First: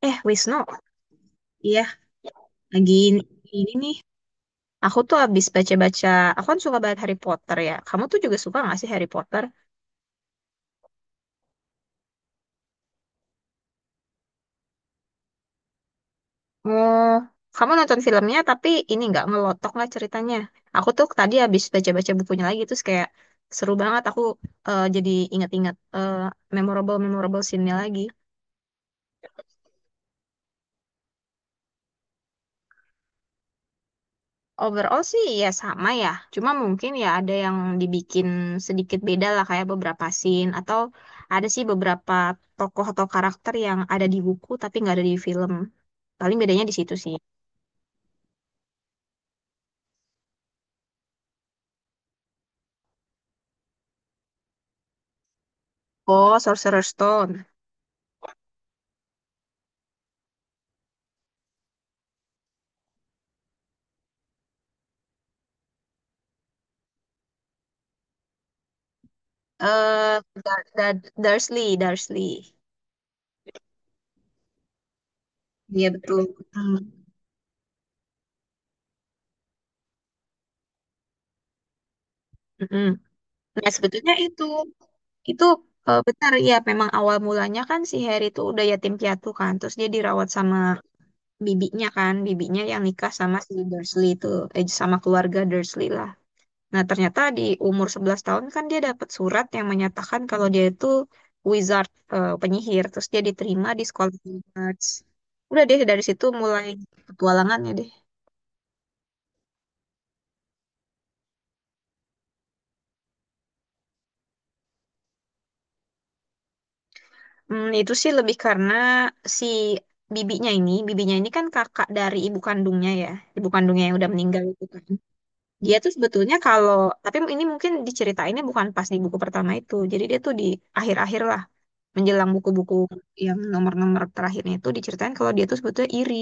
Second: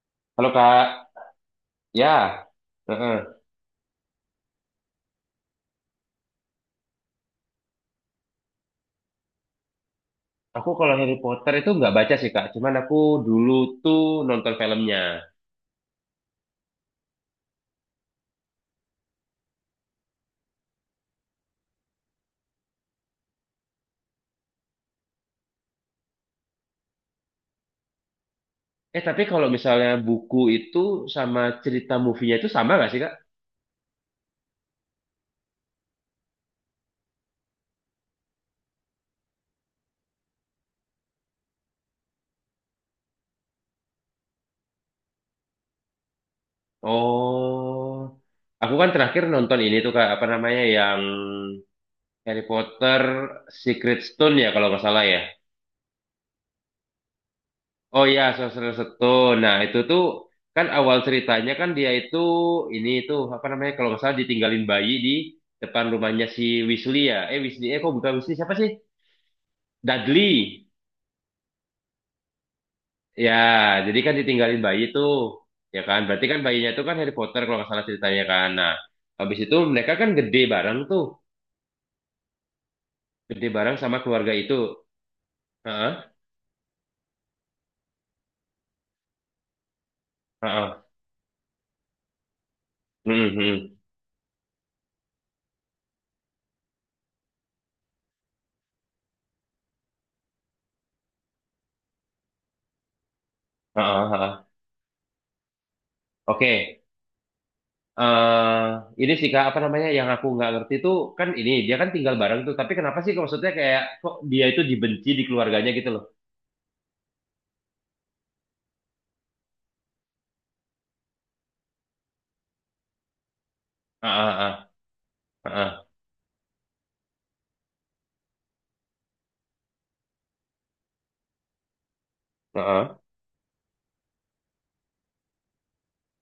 Halo Wisnu, Kak, iya, ya, lagi heeh. ini nih. Aku tuh habis baca-baca, aku kan suka banget Harry Potter ya. Kamu tuh juga suka gak sih Harry Potter? Aku kalau Harry Potter itu nggak baca sih Kak, cuman aku dulu tuh nonton filmnya. Oh, kamu nonton filmnya tapi ini nggak ngelotok lah ceritanya. Aku tuh tadi habis baca-baca bukunya lagi, terus kayak seru banget. Aku jadi inget-inget memorable-memorable scene-nya lagi. Eh tapi kalau misalnya buku itu sama cerita movie-nya itu sama nggak sih Kak? Overall sih ya sama ya, cuma mungkin ya ada yang dibikin sedikit beda lah kayak beberapa scene atau ada sih beberapa tokoh atau karakter yang ada di buku tapi nggak ada di film. Paling bedanya di situ sih. Oh, aku kan terakhir nonton ini tuh Kak, apa namanya yang Harry Potter Secret Stone ya kalau nggak salah ya. Oh, Sorcerer Stone. Oh iya, Sorcerer Stone. Nah, itu tuh kan awal ceritanya kan dia itu ini tuh apa namanya kalau nggak salah ditinggalin bayi di depan rumahnya si Weasley ya. Eh Weasley, eh kok bukan Weasley siapa sih? Eh, Dudley. Dursley, Dursley. Ya, jadi kan ditinggalin bayi tuh. Ya Iya kan, betul. berarti kan bayinya Hmm. itu kan Harry Potter kalau nggak salah ceritanya kan. Nah, habis itu mereka kan gede bareng tuh, Mm-mm. gede Nah, bareng sama sebetulnya keluarga itu itu. itu Heeh, benar ya, memang awal mulanya kan si Harry itu udah yatim piatu kan, terus dia dirawat sama heeh. bibinya kan, bibinya yang nikah sama si Mm-hmm. Dursley itu, sama keluarga Dursley lah. Nah, ternyata di umur 11 tahun kan dia dapat surat yang menyatakan kalau dia itu wizard, eh, penyihir. Terus dia diterima di Heeh, sekolah heeh. Hogwarts. Udah deh dari situ mulai Oke. petualangannya deh. eh ini sih kak, apa namanya yang aku nggak ngerti tuh, kan ini dia kan tinggal bareng tuh tapi kenapa sih kok maksudnya kayak kok dia itu dibenci di keluarganya gitu loh? Hmm, itu sih lebih karena si bibinya ini kan kakak dari ibu kandungnya ya, ibu kandungnya yang Ah, udah ah, meninggal itu ah, kan. Dia ah, tuh sebetulnya kalau, tapi ini mungkin diceritainnya bukan pas di buku pertama itu. Jadi dia tuh di akhir-akhir lah, menjelang ah, buku-buku ah. yang nomor-nomor terakhirnya itu diceritain kalau dia tuh sebetulnya iri.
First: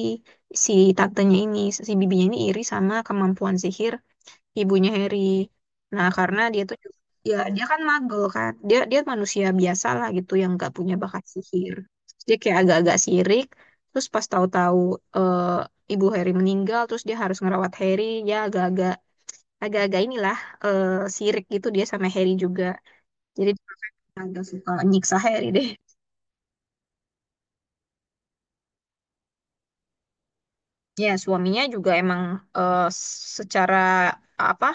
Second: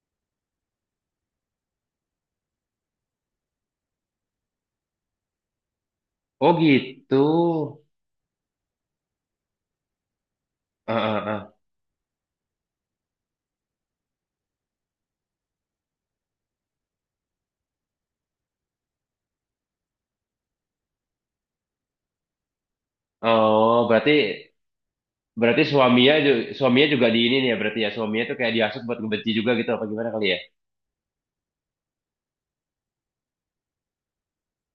Si tantenya ini, si bibinya ini iri sama kemampuan sihir ibunya Harry. Nah, karena Oh dia tuh, gitu. ya dia kan magel kan. Dia dia manusia biasa lah gitu yang gak Ah, punya bakat ah, ah. sihir. Terus dia kayak agak-agak sirik. Terus pas tahu-tahu eh, ibu Harry meninggal, terus dia harus ngerawat Harry, ya agak-agak inilah, eh sirik gitu dia sama Harry juga. Jadi Oh, berarti agak suka nyiksa Harry berarti deh. Suaminya juga di ini nih ya berarti ya, suaminya tuh kayak dihasut buat ngebenci juga gitu apa gimana kali ya? Ya, suaminya juga emang, eh, secara apa,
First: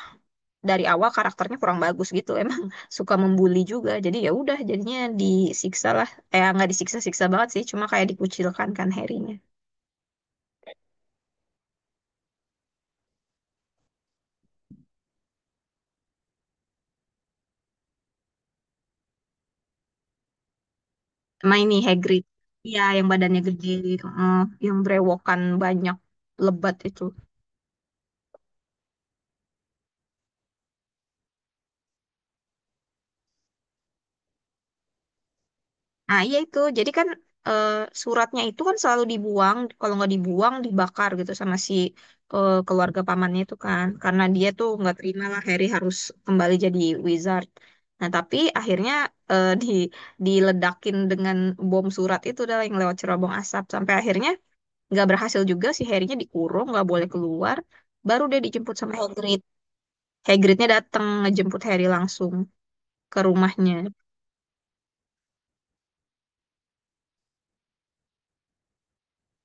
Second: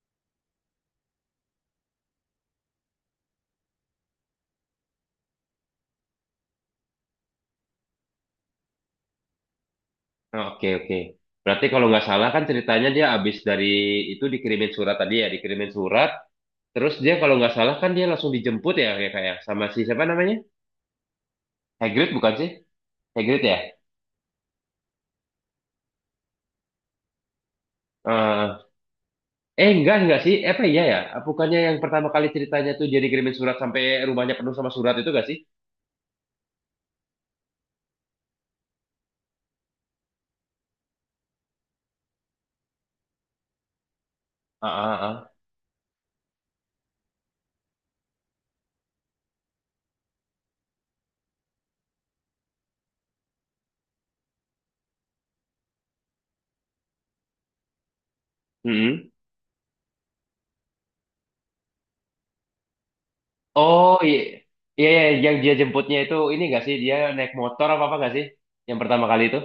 dari awal karakternya kurang bagus gitu. Emang suka membuli juga. Jadi ya udah jadinya disiksa lah. Eh, nggak disiksa-siksa banget sih, cuma kayak dikucilkan kan Harry-nya. Oh, oke, oke, berarti kalau nggak salah kan ceritanya dia abis dari itu dikirimin surat tadi ya, dikirimin surat. Terus dia kalau nggak salah kan dia langsung dijemput ya, kayak kayak sama si siapa namanya? Sama ini Hagrid Hagrid. bukan sih? Iya, yang badannya Hagrid ya? gede, eh, yang brewokan banyak lebat itu. Eh, enggak sih? Apa iya ya? Bukannya yang pertama kali ceritanya tuh dia dikirimin surat sampai rumahnya penuh sama surat itu enggak sih? Nah, iya itu. Jadi kan eh, suratnya itu kan selalu dibuang. Kalau nggak dibuang, dibakar gitu sama si keluarga pamannya itu kan. Karena dia tuh Ah, nggak ah, terima ah. lah Harry harus kembali jadi wizard. Nah, tapi akhirnya eh, di diledakin dengan bom surat itu adalah yang lewat cerobong asap. Sampai akhirnya nggak berhasil juga si Harry-nya dikurung, nggak boleh keluar. Baru dia dijemput sama Mm-mm. Hagrid. Hagridnya datang ngejemput Harry langsung ke rumahnya. Oh iya. Iya, iya, yang dia jemputnya itu ini enggak sih? Dia naik motor apa apa enggak sih? Yang pertama kali itu?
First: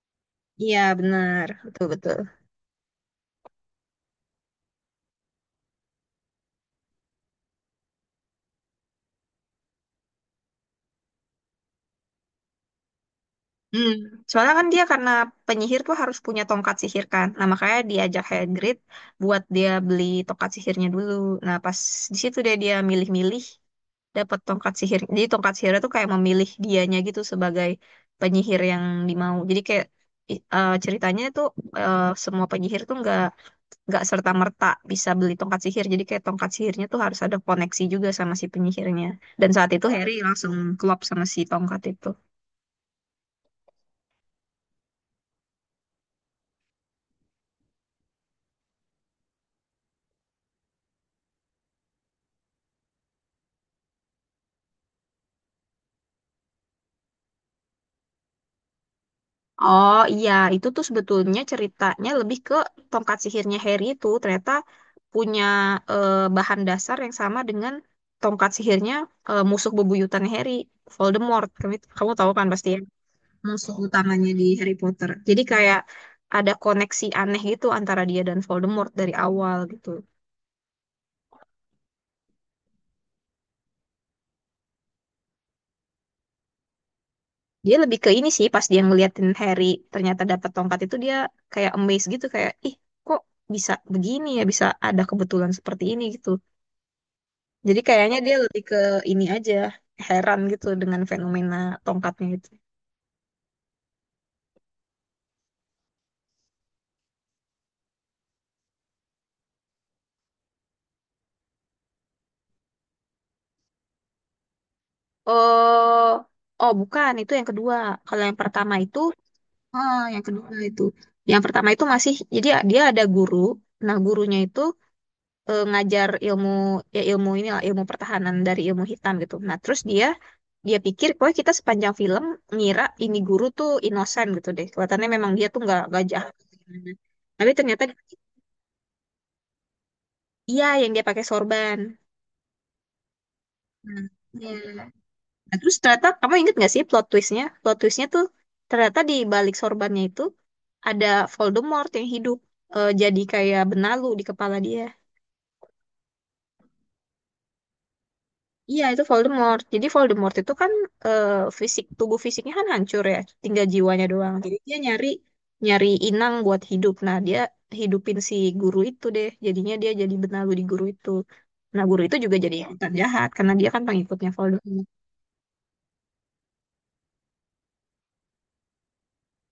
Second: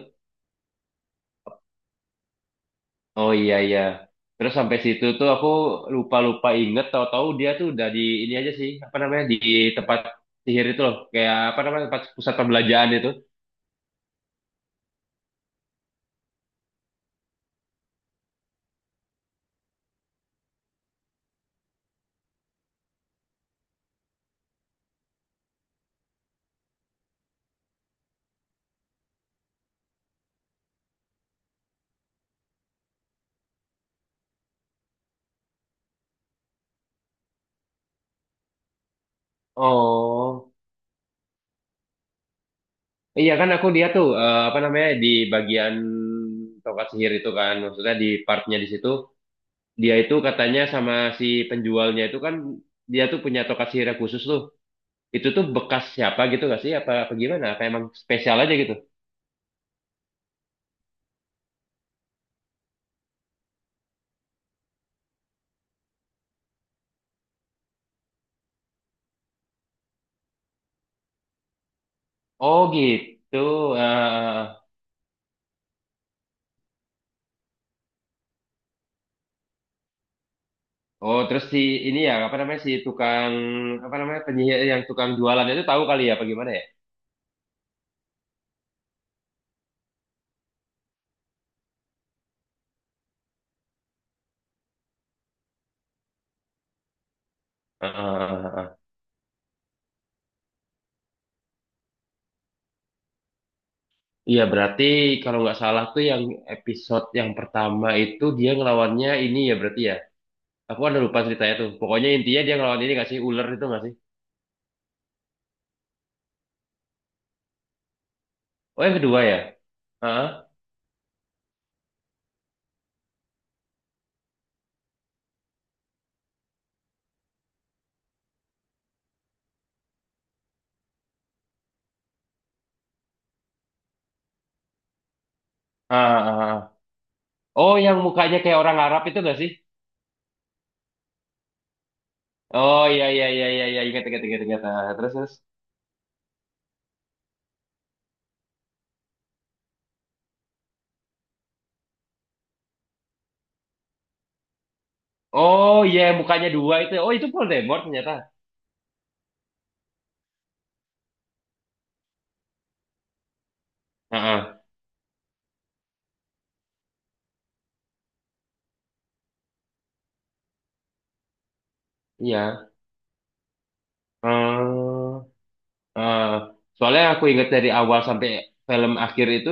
Iya, benar. Betul-betul. Oh iya iya. Terus sampai situ tuh aku lupa-lupa inget tahu-tahu dia tuh udah di ini aja sih, apa namanya? Di tempat sihir itu loh, kayak apa namanya? Tempat pusat pembelanjaan itu. Hmm. Soalnya kan dia karena penyihir tuh harus punya tongkat sihir kan. Nah, makanya diajak Hagrid buat dia beli tongkat sihirnya dulu. Nah, pas di situ dia dia milih-milih dapat tongkat sihir. Jadi tongkat sihirnya tuh kayak memilih dianya gitu sebagai penyihir yang dimau. Jadi kayak ceritanya tuh, semua penyihir tuh nggak serta merta bisa beli tongkat sihir. Jadi kayak tongkat sihirnya tuh harus ada koneksi juga sama si penyihirnya. Dan saat itu Harry langsung Oh. klop sama si tongkat itu. Iya kan aku dia tuh apa namanya di bagian tongkat sihir itu kan maksudnya di partnya di situ dia itu katanya sama si penjualnya itu kan dia tuh punya tongkat sihir yang khusus tuh itu tuh bekas siapa gitu gak sih, apa apa gimana, apa emang spesial aja gitu? Oh iya, itu tuh sebetulnya ceritanya lebih ke tongkat sihirnya Harry itu ternyata punya eh, bahan dasar yang sama dengan tongkat sihirnya musuh bebuyutan Harry, Voldemort. Kamu tahu kan Oh pasti ya, gitu. musuh utamanya eh di Harry Potter. Jadi kayak ada koneksi aneh gitu antara dia dan Voldemort dari awal gitu. oh, terus si ini ya apa namanya si tukang apa namanya penyihir yang tukang jualan itu tahu kali ya apa gimana ya? Dia lebih ke ini sih, pas dia ngeliatin Harry ternyata dapat tongkat itu dia kayak amazed gitu, kayak ih, kok bisa begini ya, bisa ada kebetulan seperti ini gitu. Jadi kayaknya dia lebih Heeh. ke ini aja, heran gitu dengan fenomena tongkatnya itu. Iya, berarti kalau nggak salah tuh yang episode yang pertama itu dia ngelawannya ini ya berarti ya. Aku ada lupa ceritanya tuh. Pokoknya intinya dia ngelawan ini nggak sih ular itu nggak sih? Oh, oh bukan, itu yang kedua. Kalau yang pertama Oh yang itu, kedua ya? ah, yang Heeh. kedua itu. Yang pertama itu masih, jadi dia ada guru. Nah, gurunya itu ngajar ilmu, ya ilmu ini lah, ilmu pertahanan dari ilmu hitam gitu. Nah, terus dia pikir, pokoknya kita sepanjang film ngira ini guru tuh inosan gitu deh. Kelihatannya memang dia tuh nggak Ah, jahat. ah, ah. Tapi Oh ternyata, yang mukanya kayak orang Arab itu nggak sih? iya yang dia pakai sorban. Oh iya, iya, iya, iya, iya, ingat, Hmm, ingat, ingat, ingat. Ah, iya. terus terus. Nah, terus ternyata kamu inget gak sih plot twistnya? Plot twistnya tuh ternyata di balik sorbannya itu ada Voldemort yang hidup, jadi kayak benalu di kepala dia. Oh iya yang mukanya dua itu. Oh itu Voldemort ternyata. Iya itu Voldemort. Jadi Voldemort itu kan eh, fisik, tubuh fisiknya kan hancur ya, tinggal jiwanya Ah, doang. Jadi ah. dia nyari nyari inang buat hidup. Nah, dia hidupin si guru itu deh. Jadinya dia jadi benalu di guru itu. Nah, guru itu juga jadi Iya. hutan jahat karena dia kan pengikutnya Voldemort. Hmm, ah. Soalnya aku ingat dari awal sampai film akhir itu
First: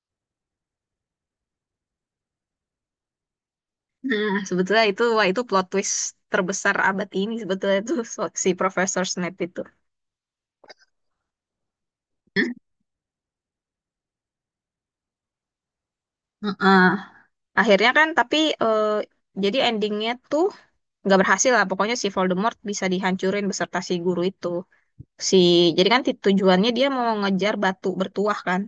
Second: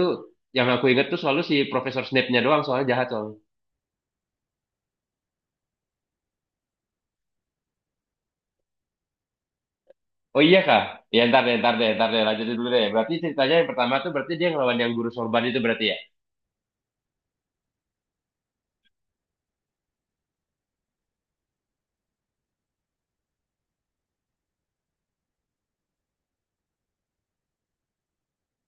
yang aku ingat tuh selalu si Profesor Snape-nya doang soalnya jahat soalnya. Nah, sebetulnya itu, wah itu plot twist terbesar abad ini sebetulnya itu, si Profesor Snape itu. Oh iya kak, ya ntar deh, ntar deh, ntar deh, lanjutin dulu deh. Berarti ceritanya yang pertama tuh berarti dia ngelawan yang guru sorban itu berarti ya? Heeh. Akhirnya kan, tapi eh, jadi endingnya tuh nggak berhasil lah. Pokoknya si Voldemort bisa dihancurin beserta si guru itu. Si, jadi kan tujuannya dia mau ngejar batu bertuah kan.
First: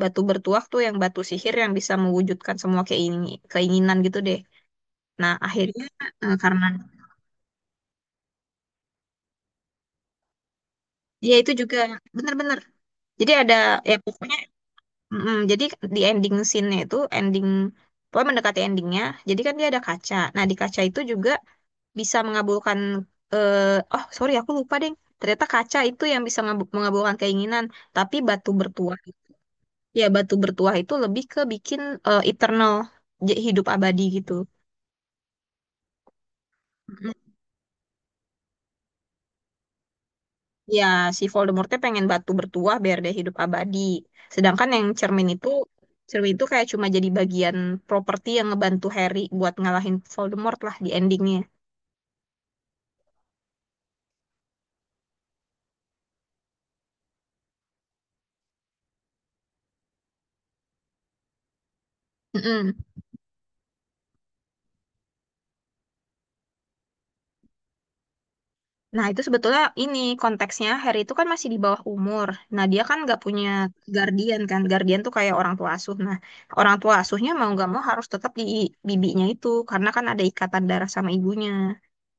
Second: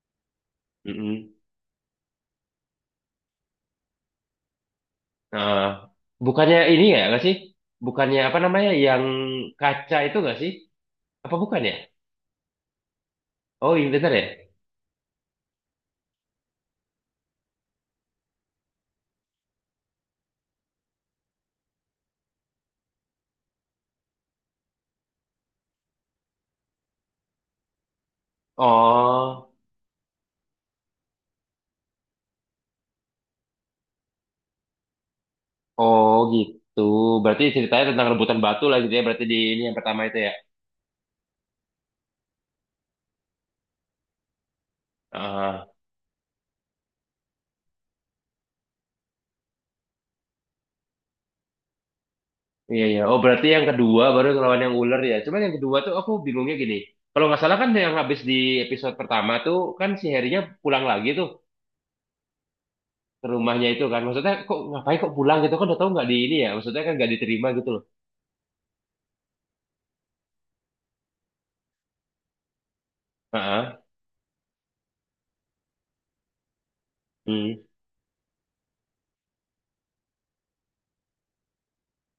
Batu bertuah tuh yang batu Mm-mm. sihir yang bisa mewujudkan semua keinginan gitu deh. Nah, Nah, akhirnya bukannya karena ini ya nggak sih? Bukannya apa namanya yang kaca itu nggak sih? dia Apa itu bukan ya? juga bener-bener. Jadi ada, Oh iya ya bener ya? pokoknya. Mm-mm, jadi di ending scene-nya itu, ending pokoknya mendekati endingnya. Jadi kan dia ada kaca. Nah, di kaca itu juga bisa mengabulkan, eh oh sorry aku lupa deh. Ternyata kaca itu yang bisa mengabulkan keinginan. Tapi batu bertuah, Oh, ya batu bertuah itu lebih ke bikin eternal, hidup abadi gitu. oh gitu. Berarti ceritanya tentang rebutan batu lah gitu ya. Berarti di ini yang pertama itu ya? Ya, si Voldemortnya pengen batu bertuah biar dia hidup abadi. Sedangkan yang Ah, cermin itu kayak cuma jadi bagian properti yang ngebantu Harry buat ngalahin Voldemort lah di endingnya. iya iya. Oh berarti yang kedua baru ngelawan yang ular ya. Cuman yang kedua tuh aku bingungnya gini. Kalau nggak salah kan yang habis di episode pertama tuh kan si Harry-nya pulang lagi tuh. Mm-mm. Ke rumahnya itu kan maksudnya kok ngapain kok pulang gitu kan udah tahu nggak di ini ya maksudnya kan nggak diterima gitu loh. Nah, itu sebetulnya ini konteksnya Harry itu kan masih di bawah umur. Nah, dia kan nggak punya Heeh. guardian kan. Guardian tuh kayak orang tua asuh. Nah, orang tua asuhnya mau Hmm. nggak mau harus tetap di bibinya itu karena kan ada ikatan darah sama ibunya.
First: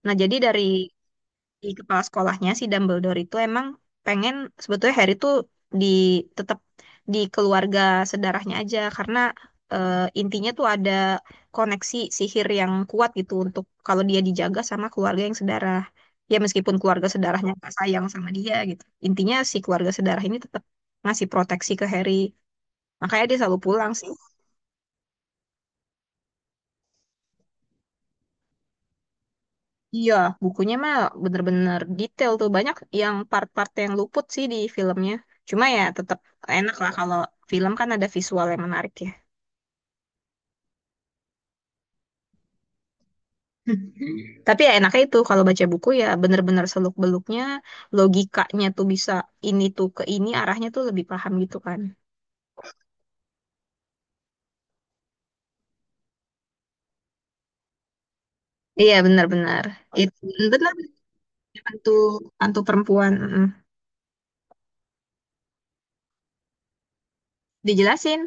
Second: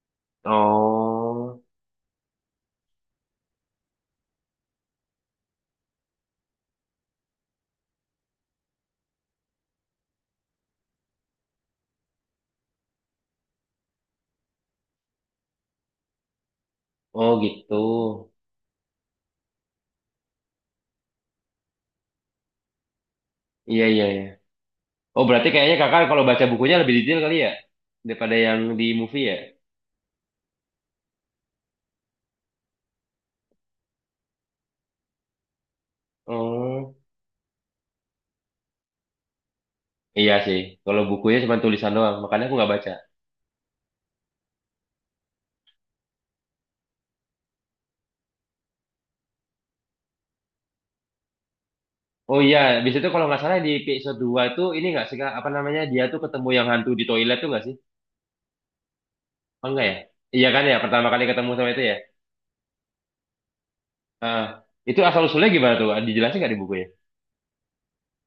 Nah, jadi dari Oh, di kepala sekolahnya si Dumbledore itu emang pengen sebetulnya Harry tuh di tetap di keluarga sedarahnya aja karena eh, intinya tuh ada koneksi sihir yang kuat gitu untuk kalau dia dijaga sama keluarga yang sedarah. Ya meskipun keluarga oh sedarahnya gak gitu, sayang sama dia gitu. Intinya si keluarga sedarah ini tetap ngasih proteksi ke Harry. Makanya dia selalu iya, pulang iya, sih. iya. Oh berarti kayaknya kakak kalau baca bukunya lebih detail kali ya daripada yang di movie ya. Iya, bukunya mah bener-bener detail tuh. Banyak yang part-part yang luput sih di filmnya. Cuma ya tetap enak lah Oh kalau film kan ada visual yang menarik ya. iya sih, kalau bukunya cuma tulisan doang makanya aku nggak baca. Tapi ya enaknya itu kalau baca buku ya bener-bener seluk-beluknya, logikanya tuh bisa ini tuh ke ini, arahnya tuh lebih paham gitu kan. Oh iya, di situ kalau nggak salah di episode 2 itu ini nggak sih Kak? Apa namanya dia tuh ketemu yang hantu di toilet tuh nggak sih Iya, benar-benar. apa enggak ya? Itu Iya kan benar-benar ya pertama kali ketemu sama itu hantu ya? hantu perempuan. Mm. Heeh. Itu asal usulnya gimana tuh dijelasin nggak di buku ya? Dijelasin.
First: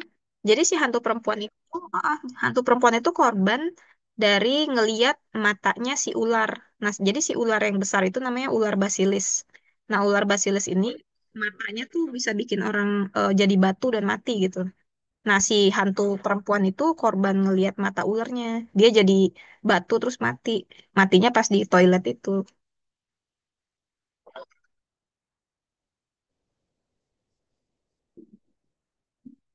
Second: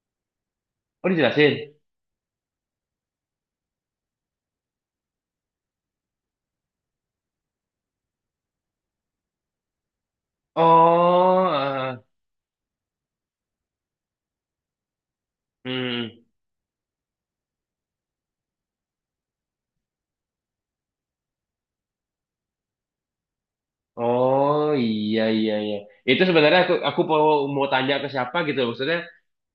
Jadi si hantu Oh, perempuan dijelasin. itu, hantu perempuan itu korban dari ngeliat matanya si ular. Nah, jadi si ular yang besar itu namanya ular basilis. Nah, ular basilis ini Oh, matanya tuh bisa bikin orang jadi batu dan mati gitu. Nah, si hantu hmm. perempuan itu korban ngeliat mata ularnya. Dia jadi batu terus mati. Matinya pas di toilet itu. Oh, iya iya iya. Itu sebenarnya aku mau mau tanya ke siapa gitu. Maksudnya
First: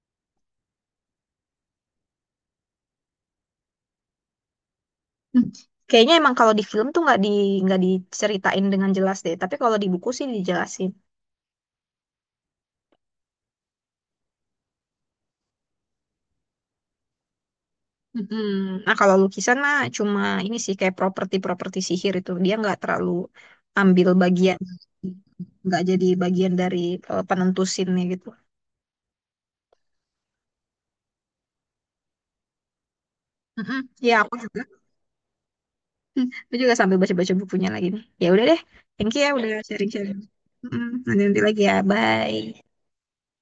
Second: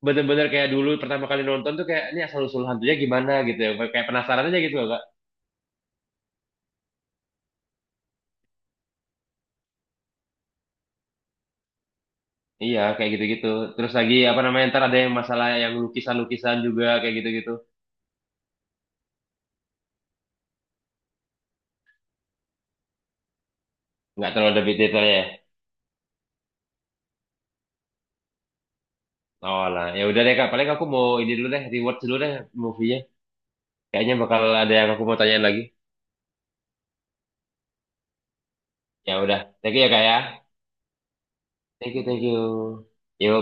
bener-bener kayak dulu pertama kali nonton tuh kayak ini asal usul hantunya gimana gitu ya. Kayak penasaran aja gitu loh, Kak. Hmm. Kayaknya emang kalau di film tuh nggak diceritain dengan jelas deh. Tapi kalau di buku sih dijelasin. Iya, kayak gitu-gitu. Terus lagi apa namanya ntar ada yang masalah yang lukisan-lukisan juga kayak gitu-gitu. Mm-mm. Nah, kalau lukisan mah cuma ini sih kayak properti-properti sihir itu dia nggak terlalu ambil Nggak terlalu bagian, lebih detail detailnya ya. nggak jadi bagian dari penentu scene-nya gitu. Oh lah, ya udah deh Kak. Paling aku mau ini dulu deh, reward dulu deh movie-nya. Mm-mm. Ya Kayaknya aku bakal juga, ada yang aku mau tanyain lagi. hmm, aku juga sambil baca-baca bukunya lagi nih. Ya udah deh, thank Ya you ya udah. udah Thank you ya Kak ya. sharing-sharing. Mm-mm. Nanti-nanti lagi ya, Thank you, thank bye. you. Yuk.